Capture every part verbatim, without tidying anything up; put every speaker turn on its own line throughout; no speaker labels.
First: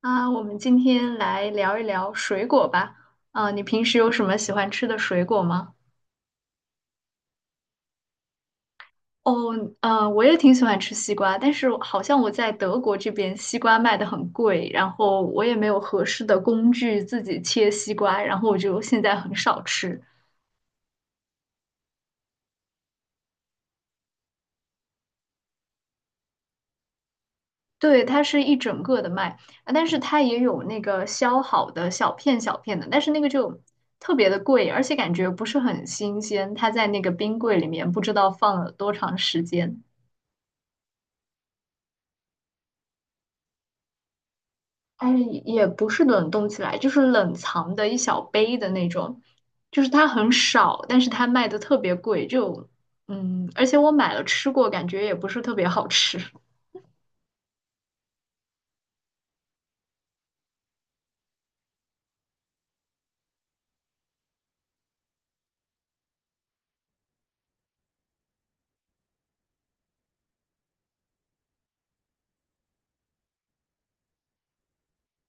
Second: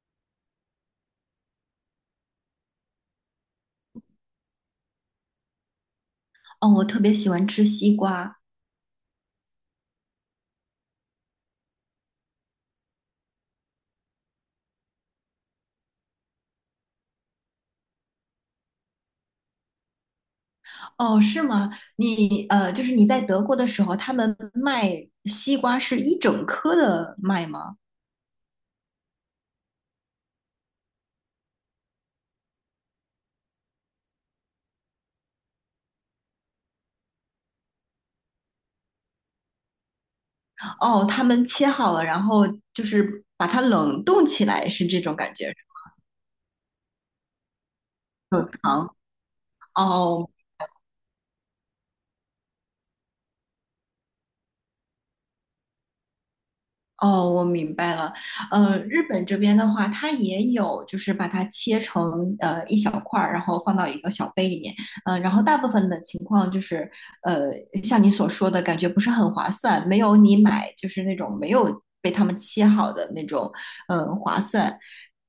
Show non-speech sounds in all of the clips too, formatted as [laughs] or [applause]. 啊，我们今天来聊一聊水果吧。啊，你平时有什么喜欢吃的水果吗？
哦，我特别喜欢吃西瓜。
哦，嗯，我也挺喜欢吃西瓜，但是好像我在德国这边西瓜卖的很贵，然后我也没有合适的工具自己切西瓜，然后我就现在很少吃。
哦，是吗？你呃，就是你在德国的时候，他们卖西瓜是一整颗的卖吗？
对，它是一整个的卖，啊但是它也有那个削好的小片小片的，但是那个就特别的贵，而且感觉不是很新鲜，它在那个冰柜里面不知道放了多长时间。
哦，他们切好了，然后就是把它冷冻起来，是这
哎，
种感觉，
也不是冷冻起来，就是冷藏的一小
冷
杯的
藏。
那种，就
哦，
是它
哦
很少，但是它卖的特别贵，就嗯，而且我买了吃过，感觉也不是特别好吃。
哦，我明白了。呃，日本这边的话，它也有，就是把它切成呃一小块儿，然后放到一个小杯里面。呃，然后大部分的情况就是，呃，像你所说的感觉不是很划算，没有你买就是那种没有被他们切好的那种，呃，划算。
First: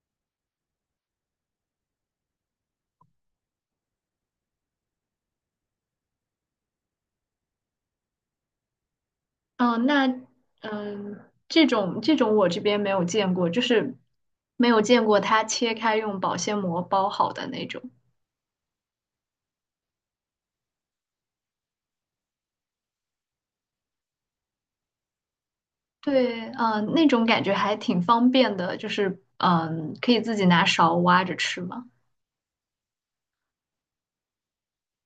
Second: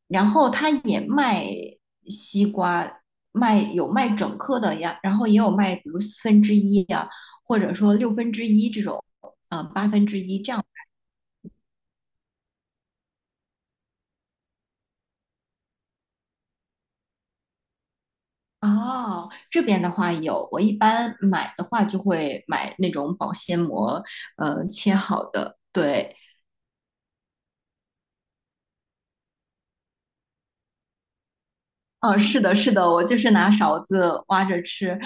然后它也卖西瓜，卖有卖整颗的呀，然后也有卖比如四分之一呀，或者说六分之一这种，呃，
嗯，
八分
那
之一这样。
嗯，这种这种我这边没有见过，就是没有见过它切开用保鲜膜包好的那种。
哦，这边的话有，我一般买的话就会买那种保鲜膜，呃，切好的。对，
对，嗯，那种感觉还挺方便的，就是嗯，可以自己拿勺挖着吃嘛。
哦，是的，是的，我就是拿勺子挖着吃，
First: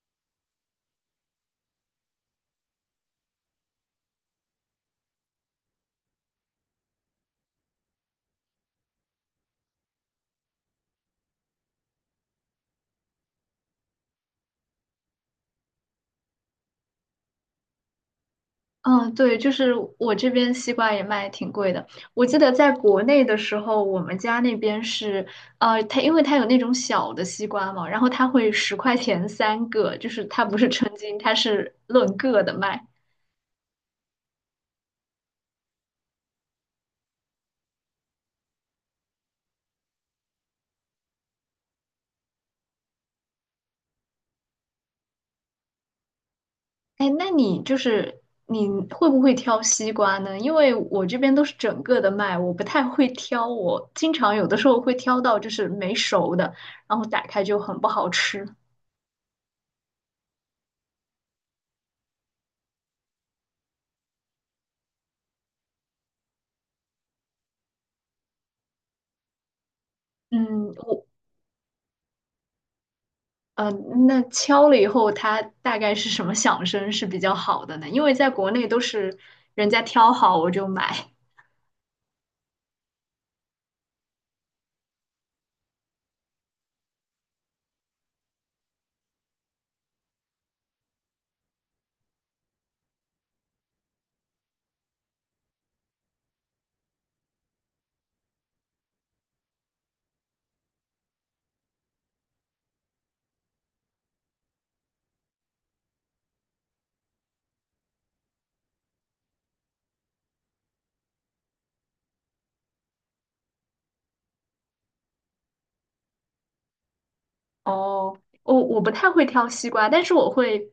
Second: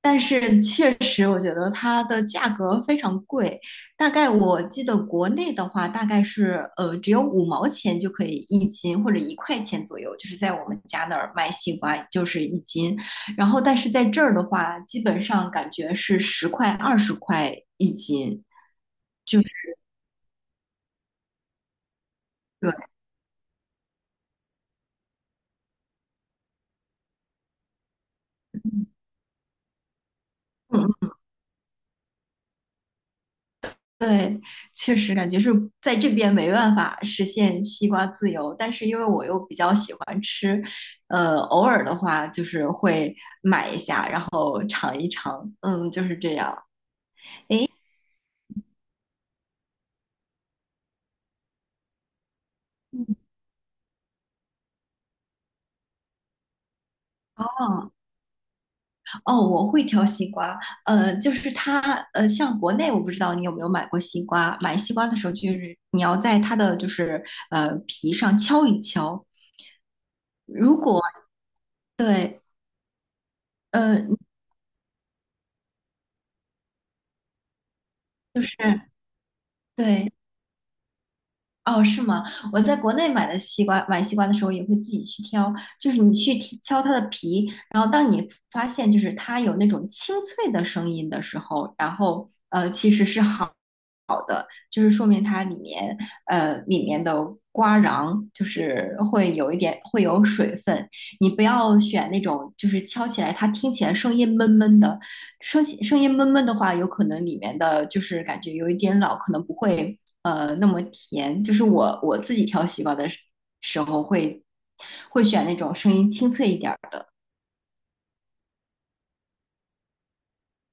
但是确实我觉得它的价格非常贵，大概我记得国内的话大概是呃只有五毛钱就可以一斤，或者一块钱左右，就是在我们家那儿卖西瓜就是一斤，然后但是在这儿的话，基本上感觉是十块、二十块一斤。
嗯，对，就是我这边西瓜也卖挺贵的。我记得在
对，
国内的时候，我们家那边是，呃，它因为它有那种小的西瓜嘛，然后它会十块钱三个，就是它不是称
嗯，
斤，它是论个的卖。
对，确实感觉是在这边没办法实现西瓜自由，但是因为我又比较喜欢吃，呃，偶尔的话就是会买一下，然后尝一尝，嗯，就是这样。
哎，那你就是你会不会挑西瓜呢？因为我这边都是整个的卖，我不太会挑，我经常有的时候会挑到就是没熟的，然后打开就很不
哦，
好吃。
哦，我会挑西瓜，呃，就是它，呃，像国内我不知道你有没有买过西瓜，买西瓜的时候就是你要在它的就是呃皮上敲一敲，
嗯，我
对，
呃，
呃，
那敲了以后，它大概是什么响声是比较好的呢？因为在
就
国
是
内都是人家挑
对，
好我就买，
哦，是吗？我在国内买的西瓜，买西瓜的时候也会自己去挑，就是你去剔敲它的皮，然后当你发现就是它有那种清脆的声音的时候，然后呃，其实是好。就是说明它里面呃里面的瓜瓤就是会有一点会有水分。你不要选那种就是敲起来它听起来声音闷闷的，声起声音闷闷的话，有可能里面的就是感觉有一点老，可能不会呃那么甜。就是我我自己挑西瓜的时时候会会选那种声音清脆一点儿的。
哦，我我不太会挑西瓜，但是我会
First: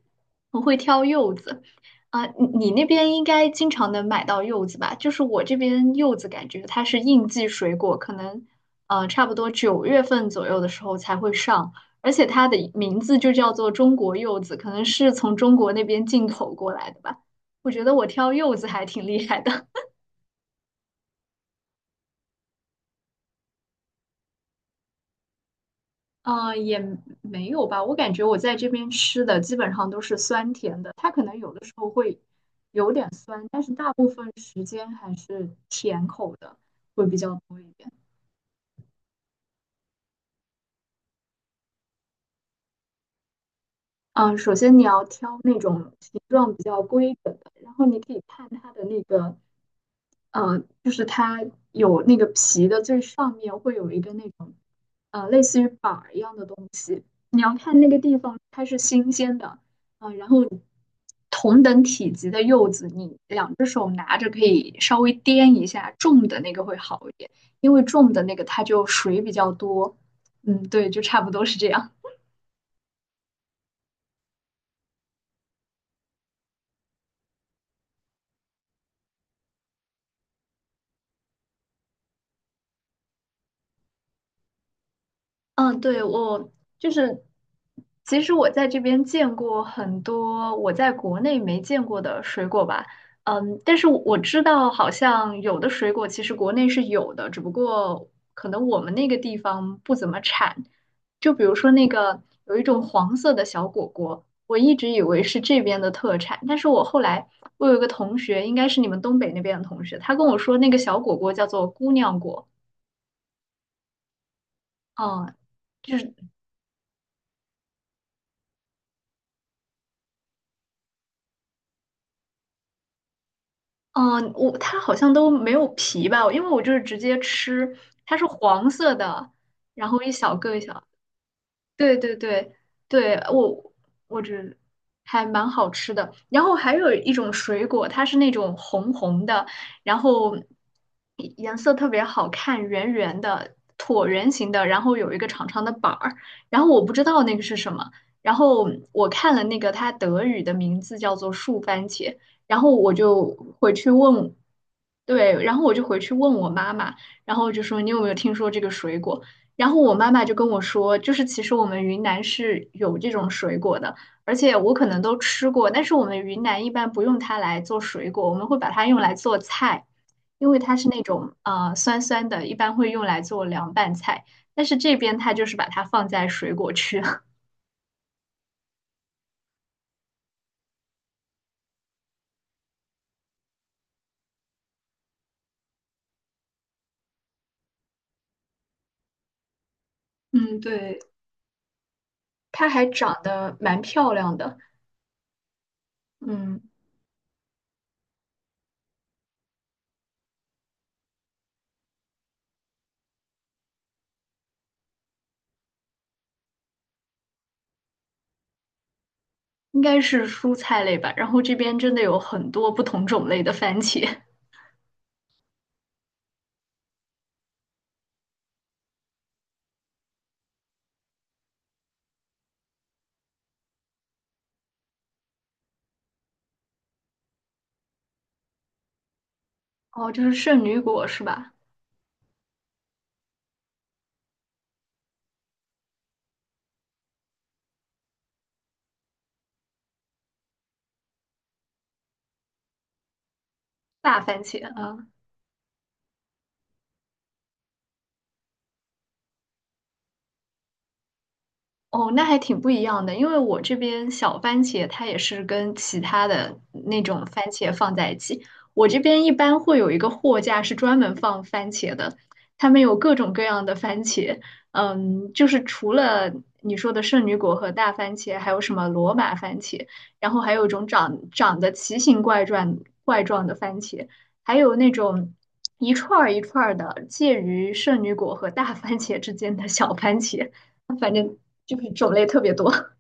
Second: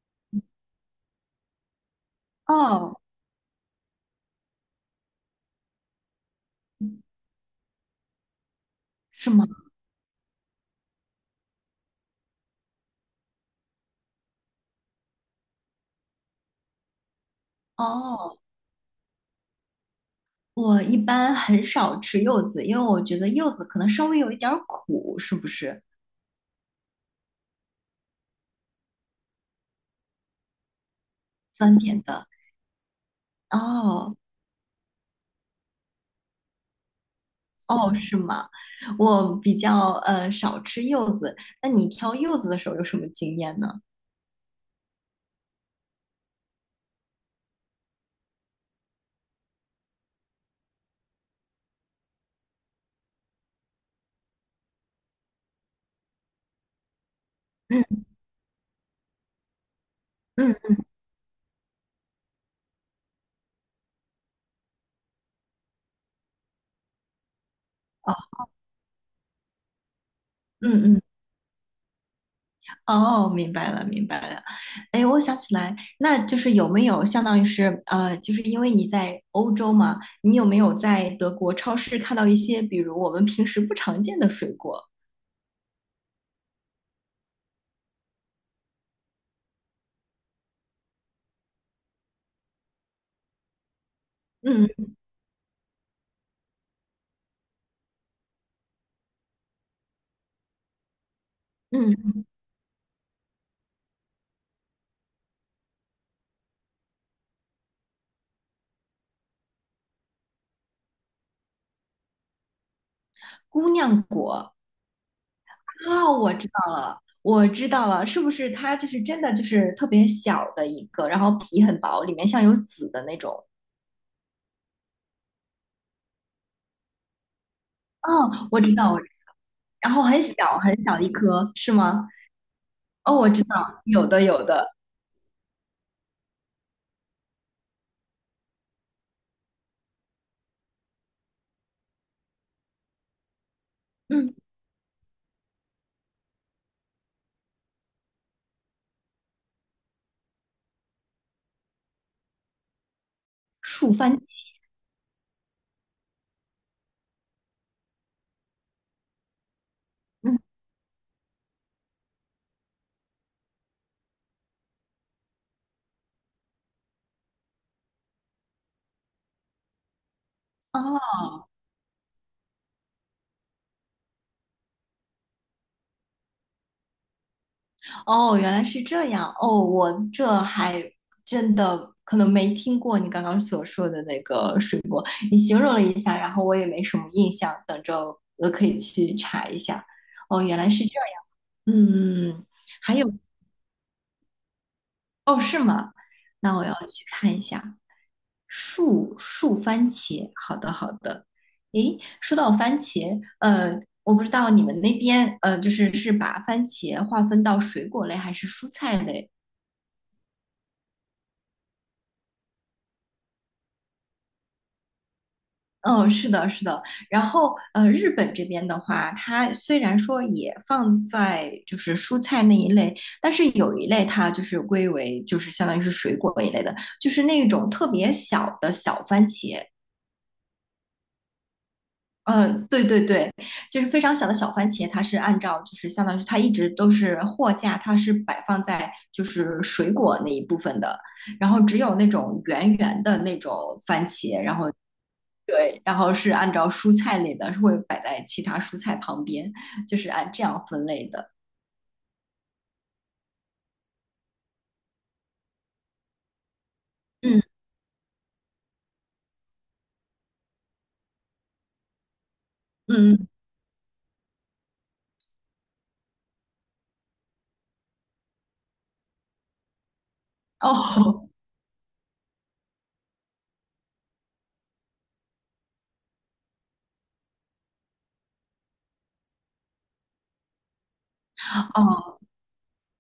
我会挑柚子。啊，你你那
哦，
边应该经常能买到柚子吧？就是我这边柚子感觉它是应季水果，可能呃差
是
不
吗？
多九月份左右的时候才会上，而且它的名字就叫做中国柚子，可能是从中国那边进口过来的吧。我觉得我挑
哦。
柚子还挺厉害的。
我一般很少吃柚子，因为我觉得柚子可能稍微有一点儿苦，是不是
呃，也没有吧。我感觉我在这边吃的基本上都是酸甜的，它可能有的时
酸
候
甜
会
的？
有点酸，但是大部
哦
分时间还是甜口的会比较多一点。
哦，是吗？我比较呃少吃柚子。那你挑柚子的时候有什么经验呢？
嗯、首先你要挑那种形状比较规整的，然后你可以看它的那个呃，就是它有那个皮的最上面会有一个那种呃类似于板儿一样的东西，你要看那个
嗯
地方它是新鲜的，啊、然后
嗯
同等体积的柚子，你两只手拿着可以稍微掂一下，重的那个会好一点，因为重的那个它就水比较多，嗯，对，
嗯
就
嗯，
差不多是这样。
哦，明白了明白了。哎，我想起来，那就是有没有相当于是呃，就是因为你在欧洲嘛，你有没有在德国超市看到一些比如我们平时不常见的水果？
嗯，对，我就是，其实我在这边见过很多我在国内没见过的水果吧，嗯，但是我知
嗯
道好像有的水果其实国内是有的，只不过可能我们那个地方不怎么产。就比如说那
嗯，
个有一种黄色的小果果，我一直以为是这边的特产，但是我后来我有一个同学，应该是你们东北那边的同学，他跟我说那个小果果叫做姑娘果，
姑娘果。
嗯。就
啊，
是
我知道了，我知道了，是不是它就是真的就是特别小的一个，然后皮很薄，里面像有籽的那种？
嗯，我它好像都没有皮吧，因为我就是直接吃，它是
哦，我
黄
知道，
色
我知
的，然
然
后
后
一
很
小个
小
一
很
小
小一颗，是
对
吗？
对对对，
哦，我知
我
道，有
我
的
觉
有
得
的，
还蛮好吃的。然后还有一种水果，它是那种红红的，然后颜色特别好看，圆圆的，椭圆
嗯，
形的，然后有一个长长的板儿。然后我不知道那个是什么，然后我看了那个它德语的名字叫做树番茄，然后我就回去
树番茄，
问，对，然后我就回去问我妈妈，然后就说你有没有听说这个水果？然后我妈妈就
嗯，
跟我说，就是其实我们云南是有这种水果的，而且我可能都吃过，但是我们云南一般不用它来做水果，我们会把它用来做菜，因为它
哦
是那种呃酸酸的，一般会用来做凉拌菜。但是这边它就是把它放在水果区，[laughs]
哦，原来是这样，哦，我这还真的可能没听过你刚刚所说的那个水果，你形容了一下，然后我也没什么印象，等着我可以去查一下。哦，原
嗯，
来是这
对，
样。嗯，嗯嗯
它还
还有
长得蛮漂亮的，
哦，是吗？那
嗯，
我要去看一下。树树番茄，好的好的。诶，说到番茄，呃，我不知道你们那边，呃，就是是把番茄划分到水果类还是蔬菜类？
应该是蔬菜类吧。然后这边真的有很多不同种类的番茄，
嗯，是的，是的。然后，呃，日本这边的话，它虽然说也放在就是蔬菜那一类，但是有一类它就是归为就是相当于是水果一类的，就是那种特别小的小番茄。
哦，就是圣女果是吧？
嗯，对对对，就是非常小的小番茄，它是按照就是相当于是它一直都是货架，它是摆放在就是水果那一部分的，然后只有那种圆圆的那种番
大
茄，
番
然
茄，
后
嗯、
对，然后是按照蔬菜类的，是会摆在其他蔬菜旁边，就是按这样分类的。
哦，那还挺不一样的，因为我这边小番茄它也是跟其他的那种
嗯
番茄放在一起。我这边一般会有一个货架是专门放番茄的，他们有各
嗯，嗯
种各样的番茄，嗯，就是除了你说的圣女果和大番茄，还有什么罗马番茄，然后还有一种长
哦
长得奇形怪状怪状的番茄，还有那种一串儿一串儿的介于圣女果和大番茄之间的小番茄。反正
[laughs]
就是种
哦，
类特别多。[laughs]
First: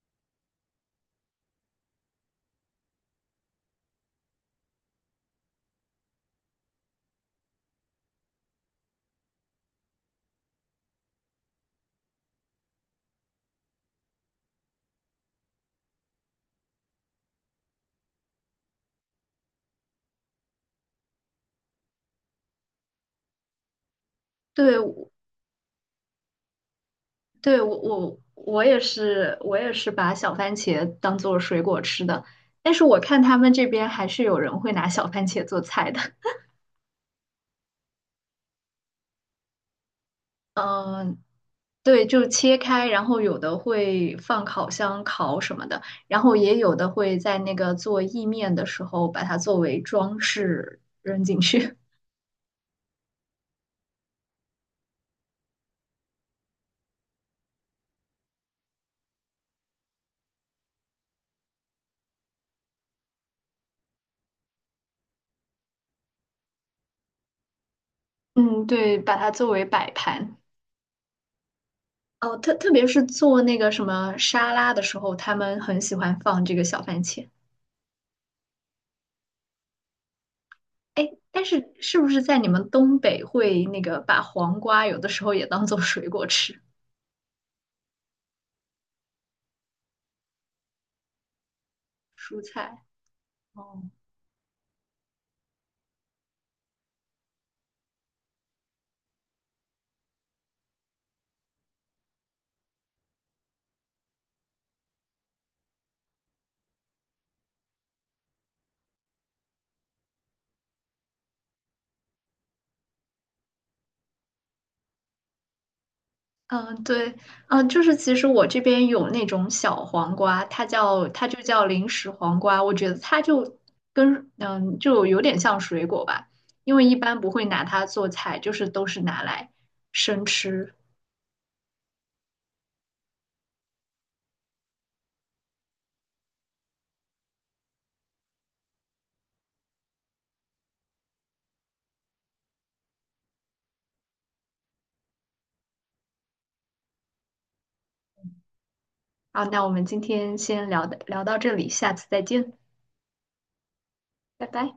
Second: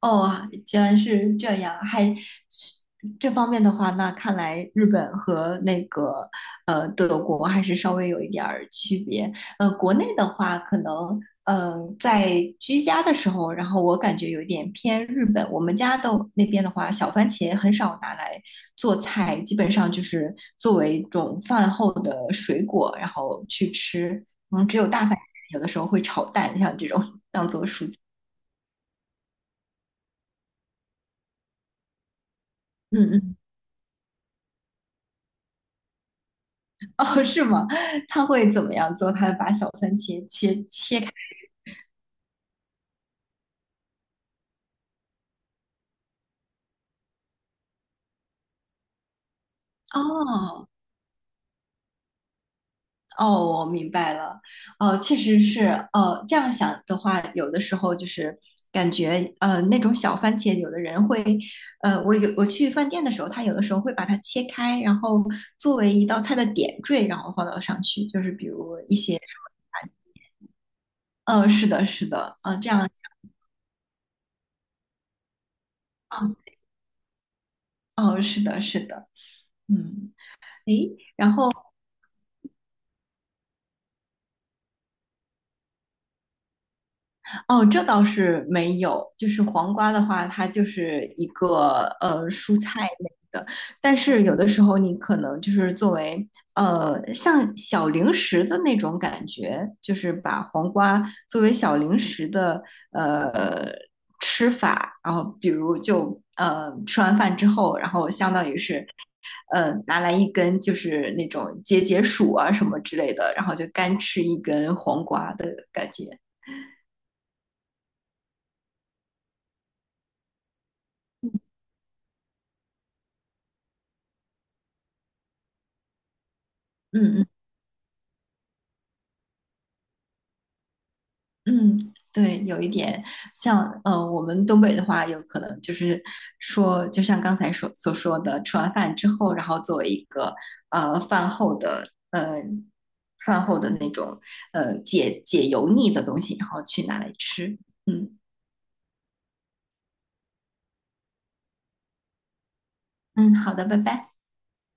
哦，居然是这样，还是这方面的话，那看来日本和那个呃德国还是稍微有一点儿区别。呃，国内的话，可能嗯呃在居家的时候，然后我感觉有一点偏日本。我们家的那边的话，小番茄很少拿来做菜，基本上就是作为一种饭后的水果，然后去吃。嗯，
对，
只有大
我
番茄，有的时候会炒蛋，像这种当
对，
做
我
蔬菜。
我我也是，我也是把小番茄当做水果吃的，但是我
嗯
看
嗯。
他们这边还是有人会拿小番茄做菜的。[laughs]
哦，是吗？他会怎么样做？他把小番茄切切开。
嗯，对，就切开，然后有的会放烤箱烤什么的，然后也有的会在那个做意面的时候把它作为装
哦
饰扔进去。
哦，我明白了。哦，确实是。哦，这样想的话，有的时候就是感觉呃那种小番茄，有的人会呃，我有我去饭店的时候，他有的时候会把它切开，然后作为一道菜的点缀，然后放到上去，就是
[laughs]
比
嗯，
如一
对，
些
把
什
它作为
么。
摆盘。
呃，是的，是
哦，
的。
特
嗯、这
特别
样
是做那个什么沙拉的时候，他们很喜欢放
想。
这个小番茄。
哦，是的，是的。嗯，诶，
哎，
然
但
后。
是是不是在你们东北会那个把黄瓜有的时候也当做水果吃，
哦，这倒是没有。就是黄瓜的话，它就是一个呃
蔬
蔬菜
菜？
类的，
哦，
但是有的时候你可能就是作为呃像小零食的那种感觉，就是把黄瓜作为小零食的呃吃法，然后比如就呃吃完饭之后，然后相当于是呃拿来一根就是那种解解暑啊什么之类的，然后就干吃一根黄瓜的感觉。
嗯，对，嗯，就是其实我这边有那种小黄瓜，它叫它就叫零食黄瓜，我觉得它就跟嗯就有点像水果吧，因为一
嗯
般
嗯。
不会拿它做菜，就是都是拿来生吃。
嗯，对，有一点像，呃，我们东北的话，有可能就是说，就像刚才所所说的，吃完饭之后，然后作为一个呃饭后的呃饭后的那种呃解解油腻的东西，然后去拿来吃。嗯
好，那我们今天先聊的聊到这里，下次再见，
嗯，好的，拜拜。
拜拜。